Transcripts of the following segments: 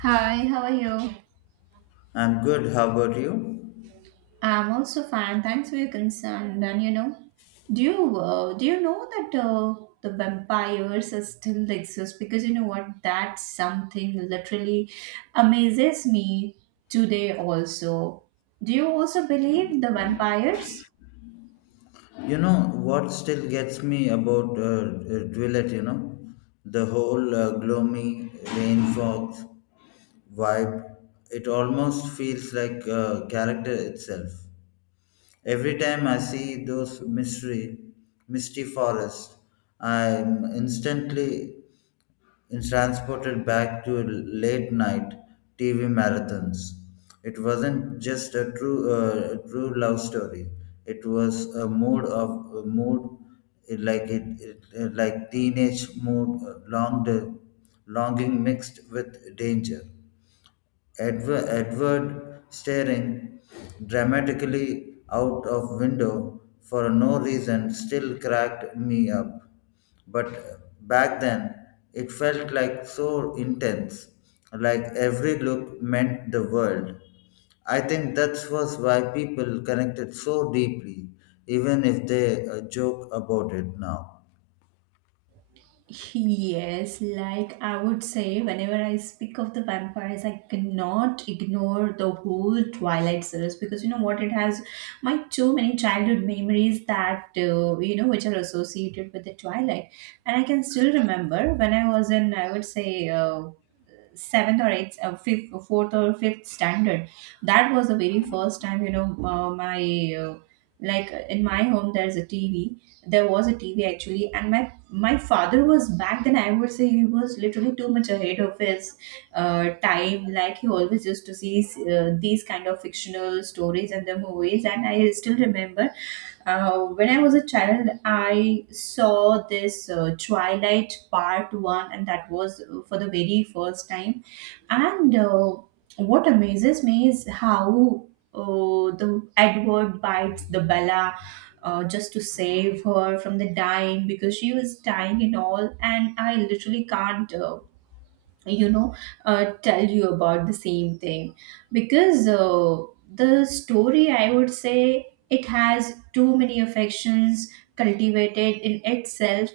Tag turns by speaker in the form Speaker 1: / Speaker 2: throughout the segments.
Speaker 1: Hi, how are you?
Speaker 2: I'm good. How about you?
Speaker 1: I'm also fine. Thanks for your concern. And you know, do you know that the vampires are still exist? Because you know what, that's something literally amazes me today. Also, do you also believe the vampires?
Speaker 2: You know what still gets me about Dwellett, the whole gloomy rain fog vibe. It almost feels like character itself. Every time I see those misty forests, I'm instantly and transported back to late night TV marathons. It wasn't just a true love story. It was a mood, like teenage mood, longing mixed with danger. Edward staring dramatically out of window for no reason still cracked me up. But back then, it felt like so intense, like every look meant the world. I think that was why people connected so deeply, even if they joke about it now.
Speaker 1: Yes, like I would say, whenever I speak of the vampires, I cannot ignore the whole Twilight series because you know what? It has my too many childhood memories that, you know, which are associated with the Twilight. And I can still remember when I was in, I would say, seventh or eighth, fifth, or fourth or fifth standard. That was the very first time, you know, my in my home there's a TV. There was a TV actually, and my father was back then. I would say he was literally too much ahead of his time. Like he always used to see these kind of fictional stories and the movies. And I still remember when I was a child, I saw this Twilight Part 1, and that was for the very first time. And what amazes me is how the Edward bites the Bella just to save her from the dying because she was dying and all. And I literally can't, you know, tell you about the same thing because the story, I would say, it has too many affections cultivated in itself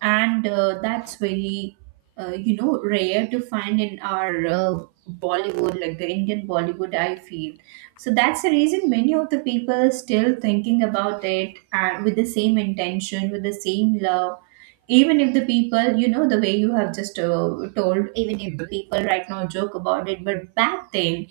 Speaker 1: and that's very you know rare to find in our bollywood like the indian bollywood I feel. So that's the reason many of the people still thinking about it with the same intention with the same love, even if the people, you know, the way you have just told, even if the people right now joke about it, but back then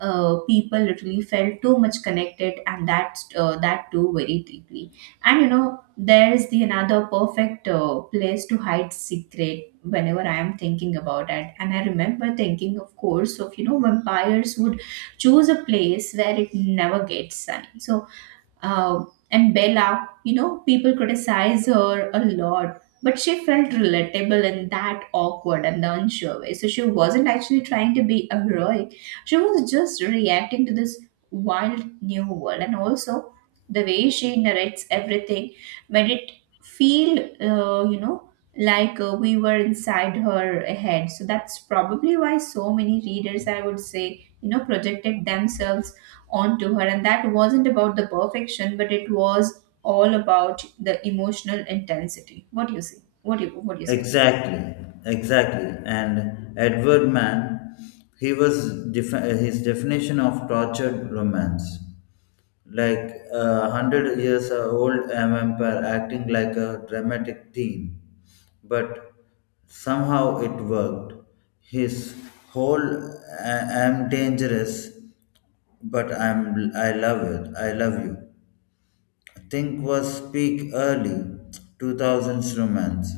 Speaker 1: people literally felt too much connected, and that too very deeply. And you know there is the another perfect place to hide secret whenever I am thinking about it, and I remember thinking of course of, you know, vampires would choose a place where it never gets sunny. So uh, and Bella, you know, people criticize her a lot, but she felt relatable in that awkward and the unsure way. So she wasn't actually trying to be heroic. She was just reacting to this wild new world. And also, the way she narrates everything made it feel, you know, we were inside her head. So that's probably why so many readers, I would say, you know, projected themselves onto her, and that wasn't about the perfection, but it was all about the emotional intensity. What do you see? What do you, what do you say?
Speaker 2: Exactly, exactly. And Edward Mann, he was his definition of tortured romance, like 100 years old vampire acting like a dramatic teen, but somehow it worked. His whole "I'm dangerous, but I love it. I love you." Think was peak early 2000s romance.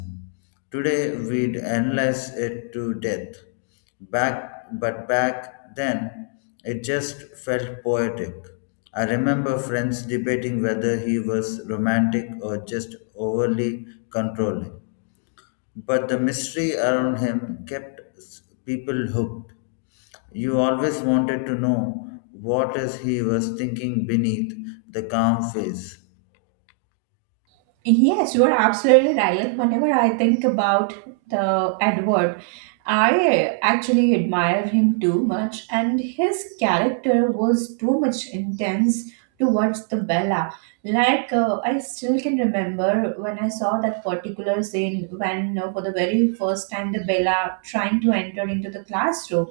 Speaker 2: Today we'd analyze it to death. But back then, it just felt poetic. I remember friends debating whether he was romantic or just overly controlling. But the mystery around him kept people hooked. You always wanted to know what is he was thinking beneath the calm face.
Speaker 1: Yes, you are absolutely right. Whenever I think about the Edward, I actually admire him too much, and his character was too much intense towards the Bella. Like I still can remember when I saw that particular scene when, for the very first time, the Bella trying to enter into the classroom,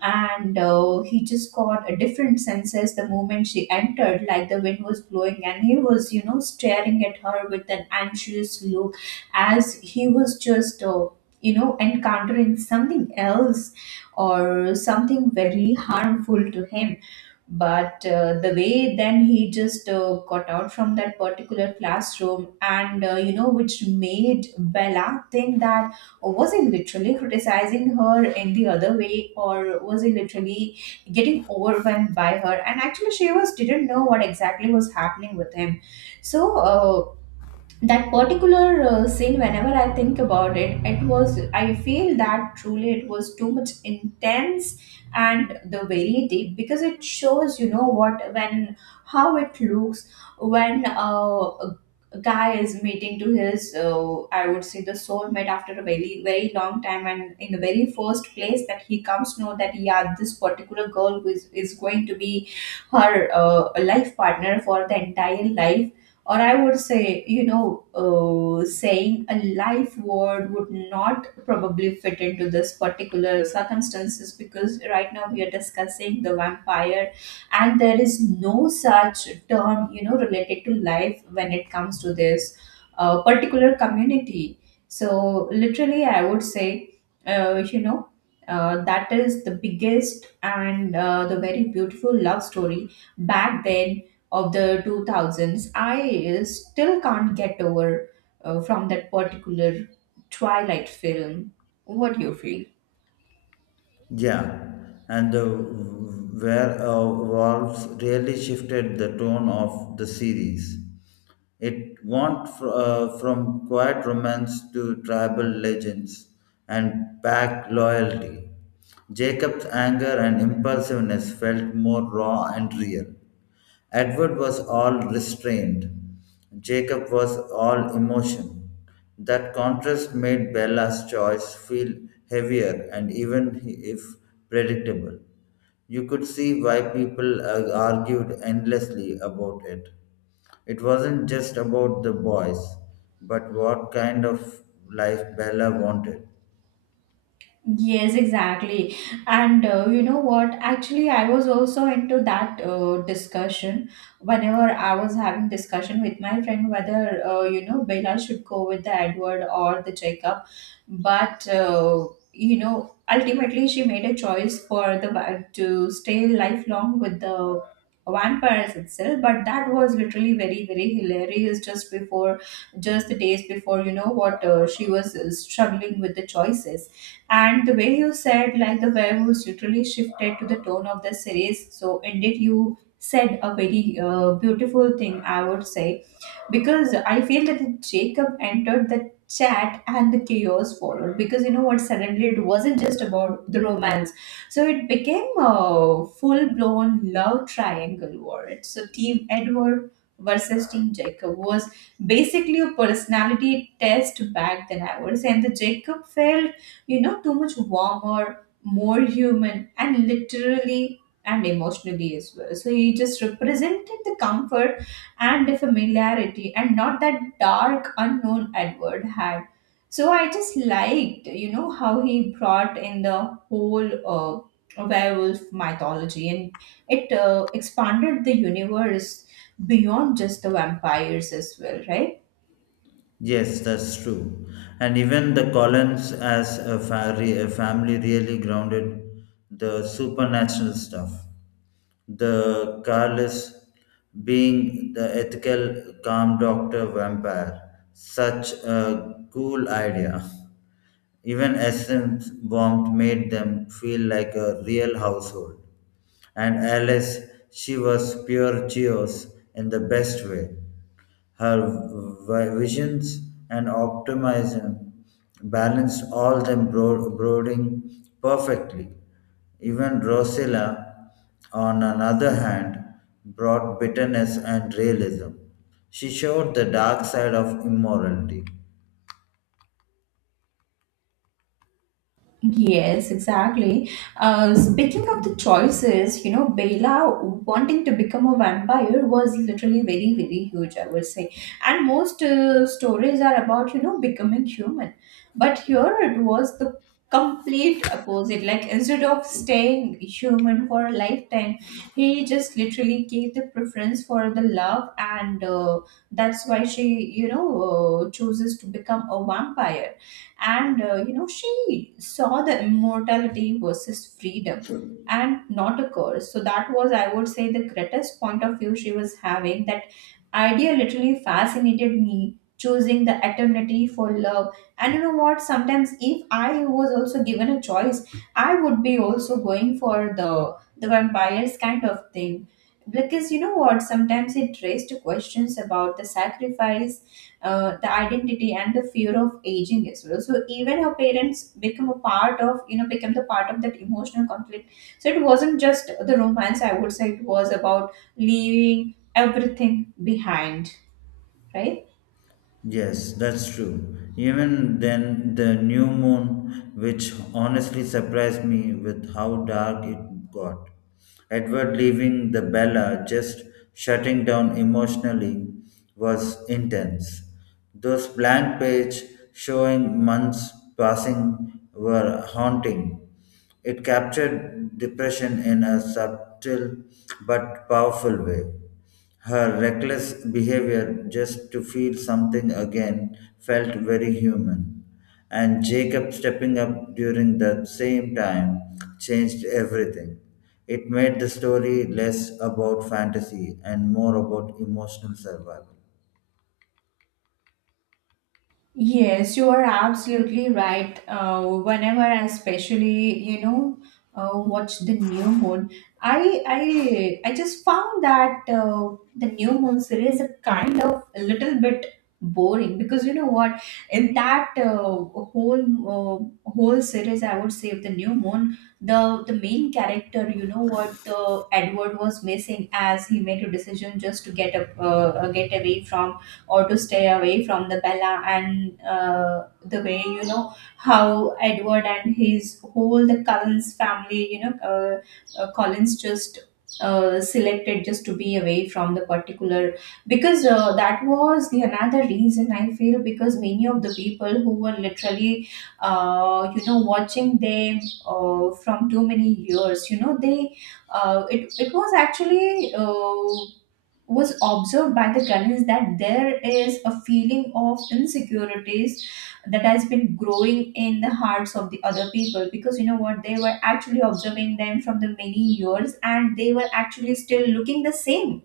Speaker 1: and he just got a different senses the moment she entered, like the wind was blowing, and he was, you know, staring at her with an anxious look, as he was just you know encountering something else or something very harmful to him. But the way then he just got out from that particular classroom, and you know, which made Bella think that, oh, was he literally criticizing her in the other way, or was he literally getting overwhelmed by her, and actually she was didn't know what exactly was happening with him. So that particular scene, whenever I think about it, it was, I feel that truly it was too much intense and the very deep, because it shows, you know what, when how it looks when a guy is meeting to his, I would say the soulmate after a very very long time, and in the very first place that he comes to know that, yeah, this particular girl is going to be her life partner for the entire life, or I would say, you know, saying a life word would not probably fit into this particular circumstances, because right now we are discussing the vampire, and there is no such term, you know, related to life when it comes to this particular community. So literally, I would say, uh, you know. That is the biggest and the very beautiful love story back then of the 2000s. I still can't get over from that particular Twilight film. What do you feel?
Speaker 2: Yeah, and the werewolves really shifted the tone of the series. It went from quiet romance to tribal legends and pack loyalty. Jacob's anger and impulsiveness felt more raw and real. Edward was all restraint. Jacob was all emotion. That contrast made Bella's choice feel heavier and even if predictable. You could see why people argued endlessly about it. It wasn't just about the boys, but what kind of life Bella wanted.
Speaker 1: Yes, exactly. And you know what? Actually, I was also into that discussion whenever I was having discussion with my friend whether, you know, Bella should go with the Edward or the Jacob. But you know, ultimately she made a choice for the va- to stay lifelong with the vampires itself. But that was literally very very hilarious. Just before, just the days before, you know what, she was struggling with the choices, and the way you said, like the werewolves literally shifted to the tone of the series, so indeed you said a very beautiful thing, I would say, because I feel that Jacob entered the chat and the chaos followed, because you know what, suddenly it wasn't just about the romance. So it became a full-blown love triangle war. It's so team edward versus team jacob was basically a personality test back then, I would say. And the Jacob felt, you know, too much warmer, more human, and literally and emotionally as well. So he just represented the comfort and the familiarity, and not that dark unknown Edward had. So I just liked, you know, how he brought in the whole werewolf mythology, and it expanded the universe beyond just the vampires as well, right?
Speaker 2: Yes, that's true. And even the Collins as a family really grounded the supernatural stuff. The Carlos being the ethical calm doctor vampire, such a cool idea. Even Essen's warmth made them feel like a real household. And Alice, she was pure chaos in the best way. Her visions and optimism balanced all them brooding perfectly. Even Rosella, on another hand, brought bitterness and realism. She showed the dark side of immorality.
Speaker 1: Yes, exactly. Speaking of the choices, you know, Bela wanting to become a vampire was literally very, very huge, I would say. And most stories are about, you know, becoming human. But here it was the complete opposite. Like, instead of staying human for a lifetime, he just literally gave the preference for the love, and that's why she, you know, chooses to become a vampire, and you know, she saw the immortality versus freedom and not a curse. So that was, I would say, the greatest point of view she was having. That idea literally fascinated me, choosing the eternity for love. And you know what, sometimes, if I was also given a choice, I would be also going for the vampires kind of thing, because you know what, sometimes it raised questions about the sacrifice, the identity and the fear of aging as well. So even her parents become a part of, you know, become the part of that emotional conflict. So it wasn't just the romance, I would say, it was about leaving everything behind, right?
Speaker 2: Yes, that's true. Even then, the new moon, which honestly surprised me with how dark it got. Edward leaving the Bella, just shutting down emotionally, was intense. Those blank pages showing months passing were haunting. It captured depression in a subtle but powerful way. Her reckless behavior just to feel something again felt very human, and Jacob stepping up during that same time changed everything. It made the story less about fantasy and more about emotional survival.
Speaker 1: Yes, you are absolutely right. Whenever I especially, you know, watch the new moon, I just found that the new moon series is kind of a little bit boring, because you know what? In that whole series, I would say, of the new moon, the main character, you know what, Edward was missing, as he made a decision just to get up, get away from or to stay away from the Bella. And the way, you know, how Edward and his whole the Collins family, you know, Collins just selected just to be away from the particular, because that was the another reason I feel, because many of the people who were literally you know watching them from too many years, you know, they it it was actually, was observed by the Ghanaians that there is a feeling of insecurities that has been growing in the hearts of the other people, because you know what, they were actually observing them from the many years, and they were actually still looking the same,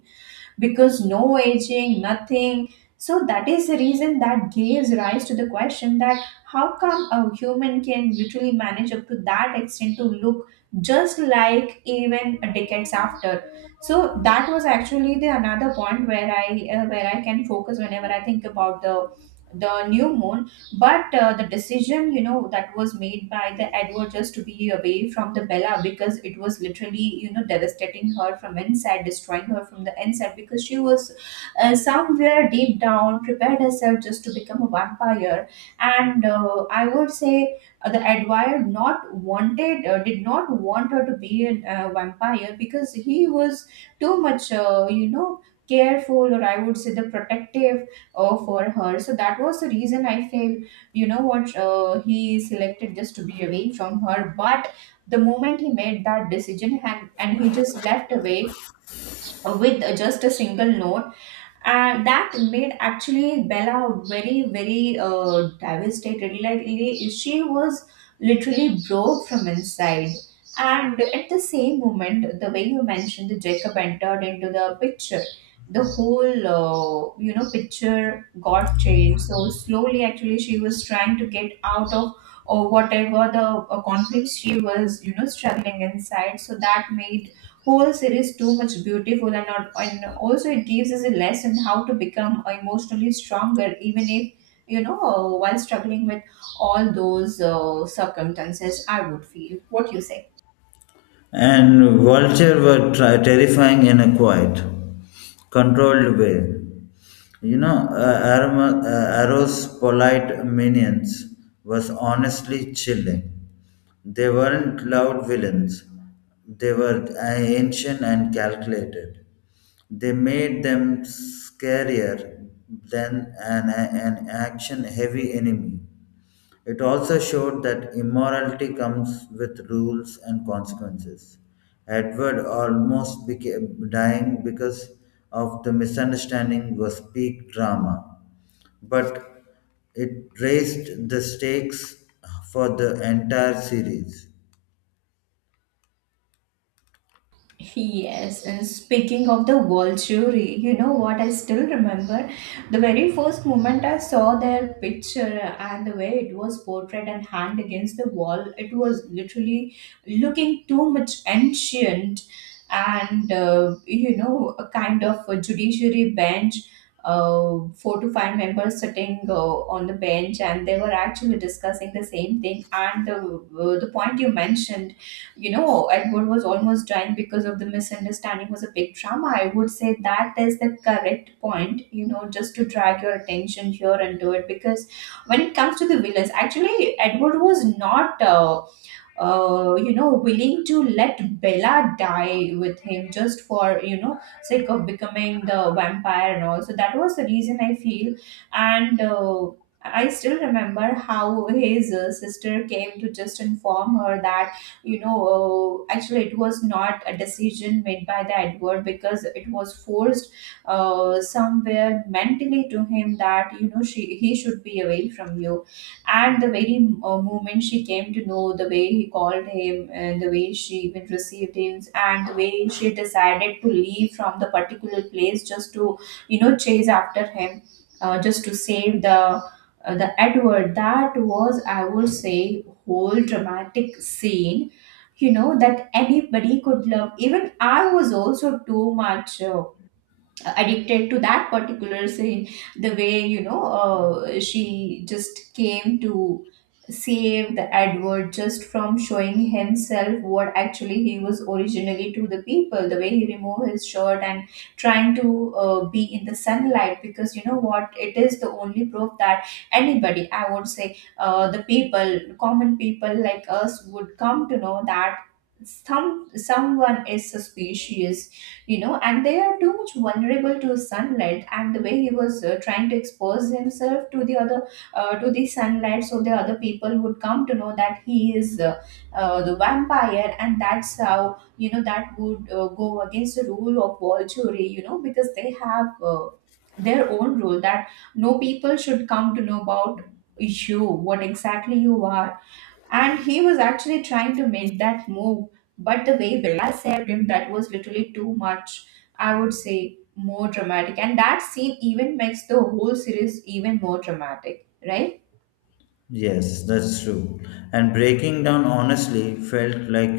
Speaker 1: because no aging, nothing. So that is the reason that gives rise to the question that how come a human can literally manage up to that extent to look just like even decades after. So that was actually the another point where I can focus whenever I think about the new moon. But the decision, you know, that was made by the Edward just to be away from the Bella, because it was literally, you know, devastating her from inside, destroying her from the inside, because she was somewhere deep down prepared herself just to become a vampire. And I would say the Edward not wanted, did not want her to be a vampire because he was too much, careful or I would say the protective for her. So that was the reason I feel you know what he selected just to be away from her. But the moment he made that decision, and he just left away with just a single note, and that made actually Bella very, very devastated. She was literally broke from inside. And at the same moment, the way you mentioned, the Jacob entered into the picture. The whole, picture got changed. So slowly, actually, she was trying to get out of or whatever the conflicts she was, you know, struggling inside. So that made whole series too much beautiful, and, not, and also it gives us a lesson how to become emotionally stronger, even if while struggling with all those circumstances, I would feel, what you say.
Speaker 2: And vulture were terrifying in a quiet, controlled way. You know, Arrow's polite minions was honestly chilling. They weren't loud villains. They were ancient and calculated. They made them scarier than an action heavy enemy. It also showed that immorality comes with rules and consequences. Edward almost became dying because of the misunderstanding was peak drama, but it raised the stakes for the entire series.
Speaker 1: Yes, and speaking of the world jury, you know what? I still remember the very first moment I saw their picture and the way it was portrayed and hanged against the wall. It was literally looking too much ancient, and a kind of a judiciary bench, four to five members sitting on the bench, and they were actually discussing the same thing. And the point you mentioned, you know, Edward was almost dying because of the misunderstanding was a big drama. I would say that is the correct point, you know, just to drag your attention here and do it. Because when it comes to the villains, actually, Edward was not willing to let Bella die with him just for, you know, sake of becoming the vampire and all. So that was the reason I feel. And I still remember how his sister came to just inform her that, actually it was not a decision made by the Edward, because it was forced somewhere mentally to him that, he should be away from you. And the very moment she came to know, the way he called him, the way she even received him, and the way she decided to leave from the particular place just to, you know, chase after him, just to save the Edward, that was, I would say, whole dramatic scene, you know, that anybody could love. Even I was also too much addicted to that particular scene, the way, she just came to save the Edward just from showing himself what actually he was originally to the people. The way he removed his shirt and trying to be in the sunlight, because you know what, it is the only proof that anybody, I would say, the people, common people like us, would come to know that some, someone is suspicious, you know, and they are too much vulnerable to sunlight. And the way he was trying to expose himself to the other to the sunlight, so the other people would come to know that he is the vampire, and that's how, you know, that would go against the rule of Volturi, you know, because they have their own rule that no people should come to know about you, what exactly you are. And he was actually trying to make that move, but the way Bella saved him, that was literally too much, I would say, more dramatic. And that scene even makes the whole series even more dramatic, right?
Speaker 2: Yes, that's true. And breaking down honestly felt like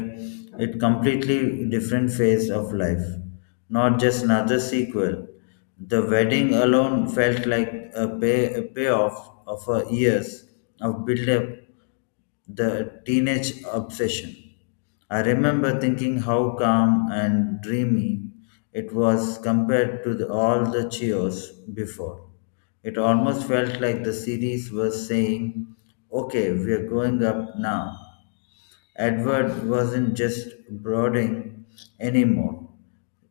Speaker 2: a completely different phase of life, not just another sequel. The wedding alone felt like a payoff of a years of build-up the teenage obsession. I remember thinking how calm and dreamy it was compared to all the cheers before. It almost felt like the series was saying, okay, we are going up now. Edward wasn't just brooding anymore.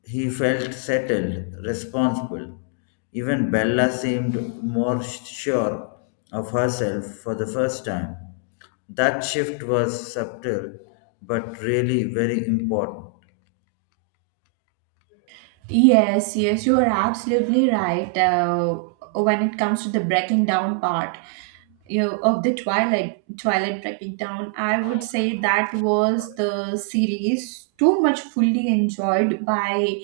Speaker 2: He felt settled, responsible. Even Bella seemed more sure of herself for the first time. That shift was subtle but really very important.
Speaker 1: Yes, yes, you are absolutely right. When it comes to the breaking down part, you know, of the Twilight, Twilight breaking down, I would say that was the series too much fully enjoyed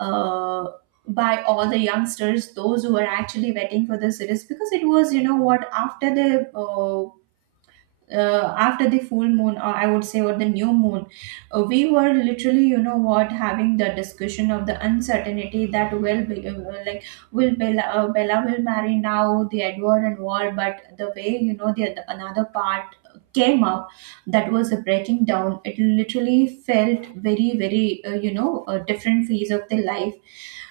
Speaker 1: uh, by all the youngsters, those who were actually waiting for the series, because it was, you know what, after the full moon, or I would say, or the new moon, we were literally, you know what, having the discussion of the uncertainty that will be like, will Bella, Bella will marry now the Edward and all. But the way, you know, the another part came up, that was the breaking down. It literally felt very very a different phase of the life.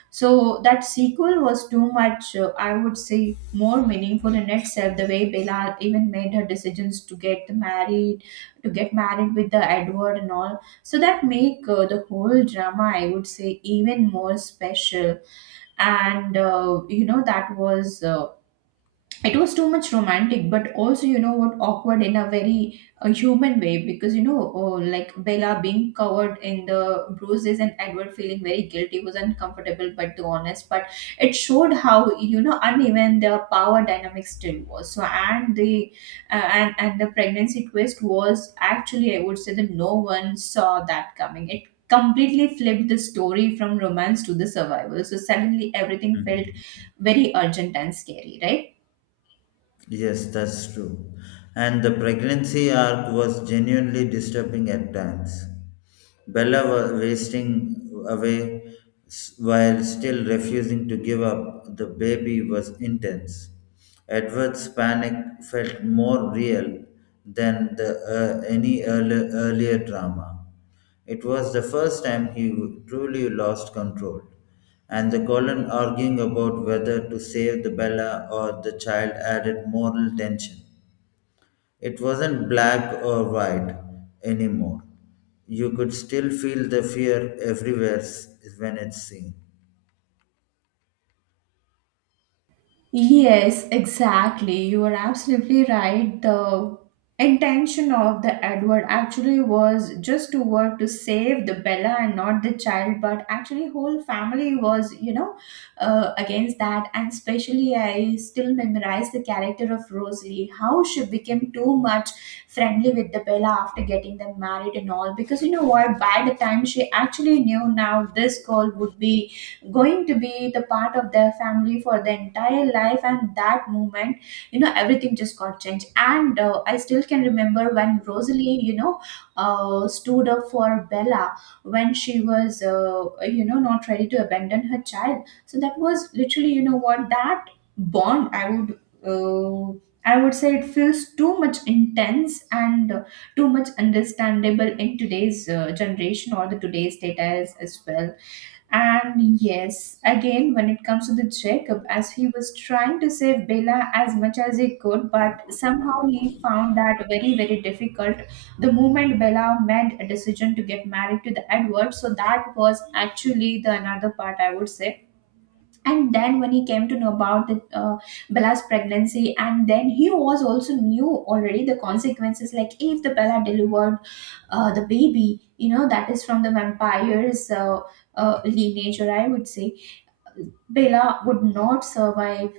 Speaker 1: So that sequel was too much, I would say, more meaningful in itself. The way Bella even made her decisions to get married with the Edward and all, so that make the whole drama, I would say, even more special. And that was it was too much romantic, but also, you know what, awkward in a very human way. Because, you know, oh, like Bella being covered in the bruises and Edward feeling very guilty was uncomfortable but the honest, but it showed how, you know, uneven the power dynamic still was. And the pregnancy twist was actually, I would say, that no one saw that coming. It completely flipped the story from romance to the survival. So suddenly everything felt
Speaker 2: Hmm.
Speaker 1: very urgent and scary, right?
Speaker 2: Yes, that's true. And the pregnancy arc was genuinely disturbing at times. Bella was wasting away while still refusing to give up. The baby was intense. Edward's panic felt more real than any earlier drama. It was the first time he truly lost control, and the colon arguing about whether to save the Bella or the child added moral tension. It wasn't black or white anymore. You could still feel the fear everywhere when it's seen.
Speaker 1: Yes, exactly. You are absolutely right. The intention of the Edward actually was just to work to save the Bella and not the child, but actually whole family was, against that. And especially, I still memorize the character of Rosalie, how she became too much friendly with the Bella after getting them married and all. Because you know what? By the time she actually knew now this girl would be going to be the part of their family for the entire life, and that moment, you know, everything just got changed. And I still can remember when Rosalie, stood up for Bella when she was not ready to abandon her child. So that was literally, you know what, that bond I would uh, I would say, it feels too much intense and too much understandable in today's generation, or the today's data as well. And yes, again, when it comes to the Jacob, as he was trying to save Bella as much as he could, but somehow he found that very, very difficult. The moment Bella made a decision to get married to the Edward, so that was actually the another part, I would say. And then when he came to know about the, Bella's pregnancy, and then he was also knew already the consequences, like if the Bella delivered the baby, you know, that is from the vampire's lineage, or I would say, Bella would not survive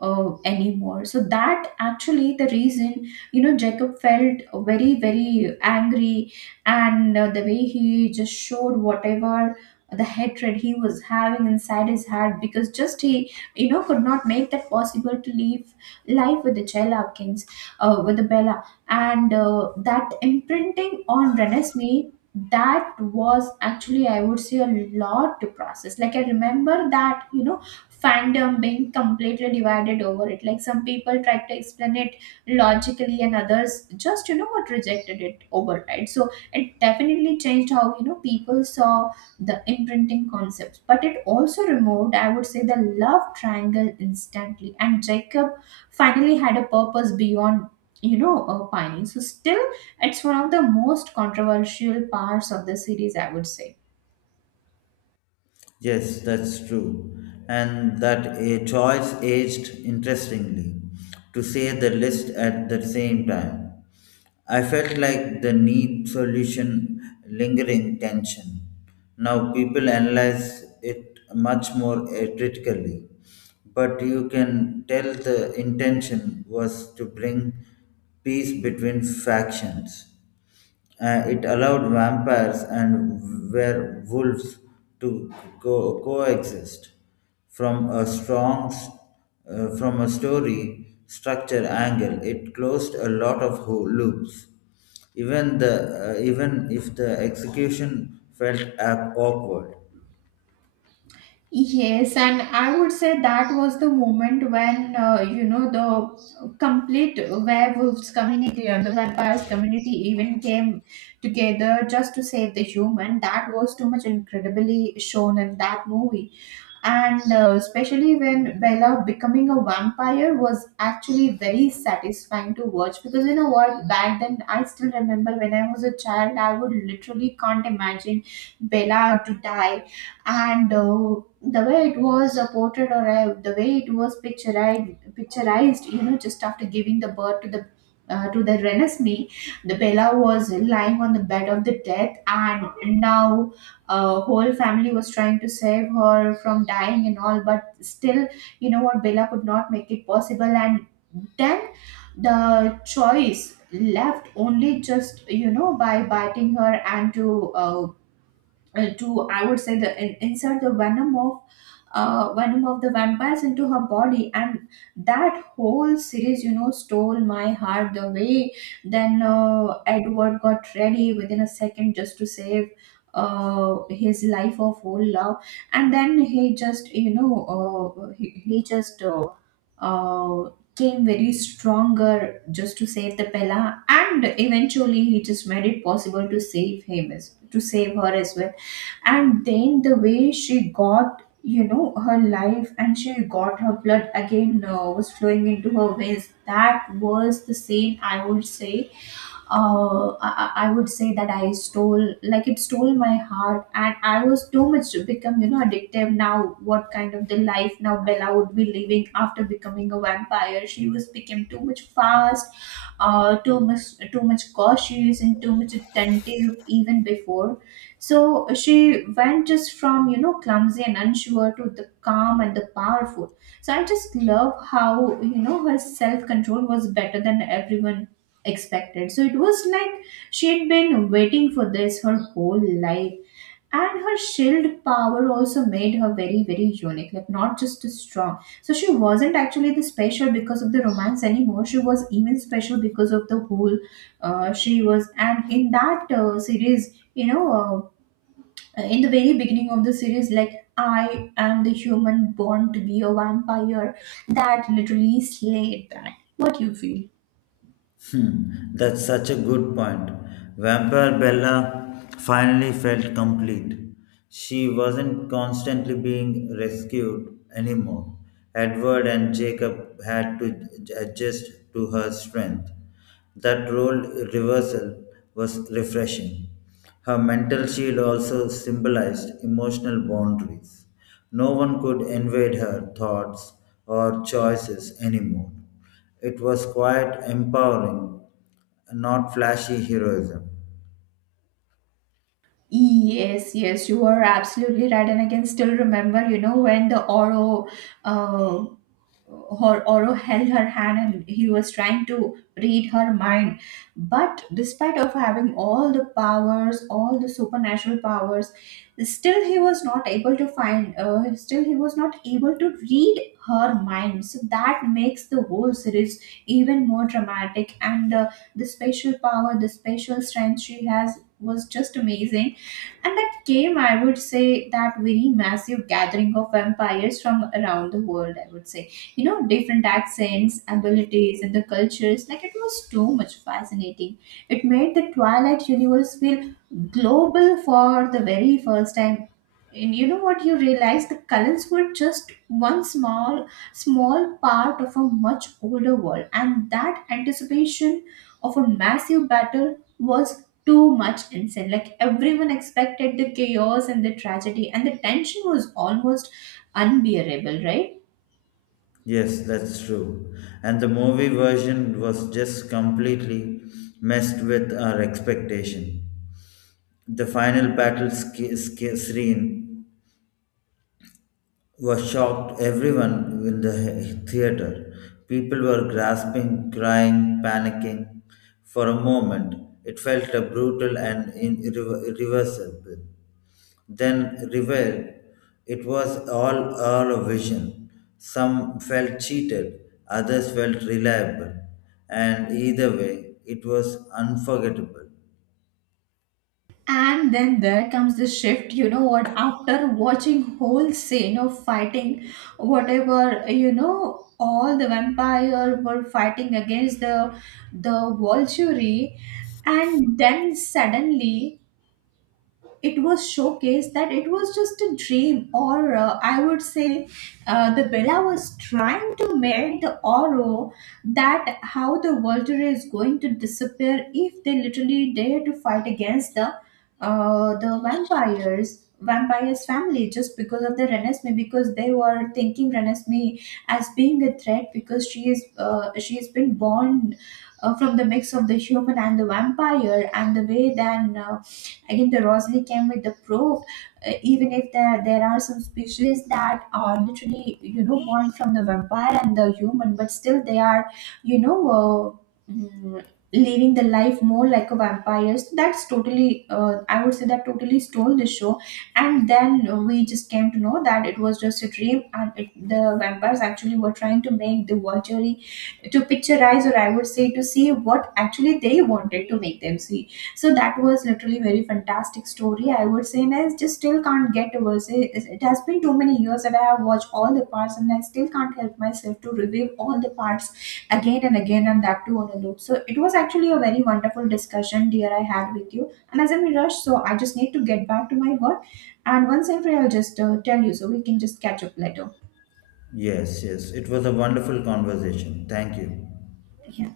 Speaker 1: anymore. So that actually the reason, you know, Jacob felt very very angry. And The way he just showed whatever the hatred he was having inside his heart, because just he, you know, could not make that possible to live life with the Chela kings, with the Bella. And That imprinting on Renesmee, that was actually, I would say, a lot to process. Like I remember that, you know, fandom being completely divided over it. Like some people tried to explain it logically, and others just, you know what, rejected it override. So it definitely changed how, you know, people saw the imprinting concepts. But it also removed, I would say, the love triangle instantly. And Jacob finally had a purpose beyond, pining. So still, it's one of the most controversial parts of the series, I would say.
Speaker 2: Yes, that's true. And that a choice aged interestingly, to say the least at the same time. I felt like the need solution lingering tension. Now people analyze it much more critically, but you can tell the intention was to bring peace between factions. It allowed vampires and werewolves to coexist from a strong s- from a story structure angle. It closed a lot of loops, even the even if the execution felt awkward.
Speaker 1: Yes, and I would say that was the moment when, you know, the complete werewolves community and the vampires community even came together just to save the human. That was too much incredibly shown in that movie. And Especially when Bella becoming a vampire was actually very satisfying to watch, because you know what, back then I still remember when I was a child, I would literally can't imagine Bella to die. And The way it was portrayed, or the way it was picturized, you know, just after giving the birth to the Renesmee, the Bella was lying on the bed of the death, and now whole family was trying to save her from dying and all. But still, you know what, Bella could not make it possible. And then the choice left only just, you know, by biting her and to to, I would say, insert the venom of the vampires into her body. And that whole series, you know, stole my heart the way. Then Edward got ready within a second just to save his life of whole love, and then he just he just uh came very stronger just to save the bella, and eventually he just made it possible to save him as to save her as well. And then the way she got, you know, her life and she got her blood again, was flowing into her veins, that was the scene I would say. I would say that I stole, like it stole my heart, and I was too much to become, you know, addictive. Now, what kind of the life now Bella would be living after becoming a vampire? She was became too much fast, too much cautious, and too much attentive even before. So she went just from, you know, clumsy and unsure to the calm and the powerful. So I just love how, you know, her self control was better than everyone expected. So it was like she had been waiting for this her whole life. And her shield power also made her very, very unique, like not just strong. So she wasn't actually the special because of the romance anymore. She was even special because of the whole she was. And in that series, you know, in the very beginning of the series, like I am the human born to be a vampire, that literally slayed that. What you feel?
Speaker 2: Hmm, that's such a good point. Vampire Bella finally felt complete. She wasn't constantly being rescued anymore. Edward and Jacob had to adjust to her strength. That role reversal was refreshing. Her mental shield also symbolized emotional boundaries. No one could invade her thoughts or choices anymore. It was quite empowering, not flashy heroism.
Speaker 1: Yes, yes, you are absolutely right. And I can still remember, you know, when the Oro, uh, her Oro held her hand and he was trying to read her mind. But despite of having all the powers, all the supernatural powers, still he was not able to find. Still he was not able to read her mind. So that makes the whole series even more dramatic. And the special power, the special strength she has was just amazing, and that came, I would say, that very massive gathering of vampires from around the world, I would say. You know, different accents, abilities, and the cultures. Like, it was too much fascinating. It made the Twilight universe feel global for the very first time. And you know what you realize? The colors were just one small, small part of a much older world. And that anticipation of a massive battle was too much insane. Like everyone expected the chaos and the tragedy, and the tension was almost unbearable, right?
Speaker 2: Yes, that's true. And the movie version was just completely messed with our expectation. The final battle screen was shocked everyone in the theater. People were grasping, crying, panicking. For a moment, it felt a brutal and irreversible. Then revealed it was all a vision. Some felt cheated, others felt reliable, and either way, it was unforgettable.
Speaker 1: And then there comes the shift, you know what, after watching whole scene of fighting, whatever, you know, all the vampire were fighting against the Volturi, and then suddenly it was showcased that it was just a dream, or I would say the Bella was trying to make the Oro that how the Volter is going to disappear if they literally dare to fight against the vampires family just because of the Renesmee, because they were thinking Renesmee as being a threat because she is she has been born from the mix of the human and the vampire. And the way then again, the Rosalie came with the proof, even if there are some species that are literally, you know, born from the vampire and the human, but still they are, you know, uh, mm, living the life more like a vampire. So that's totally, I would say that totally stole the show. And then we just came to know that it was just a dream, and it, the vampires actually were trying to make the vulture to picturize, or I would say to see what actually they wanted to make them see. So that was literally very fantastic story, I would say, and I just still can't get over it. It has been too many years that I have watched all the parts, and I still can't help myself to review all the parts again and again, and that too on a loop. So it was actually a very wonderful discussion, dear, I had with you, and as I'm in a rush, so I just need to get back to my work. And once I'm free, I'll just tell you, so we can just catch up later.
Speaker 2: Yes, yes, it was a wonderful conversation. Thank you.
Speaker 1: Yeah.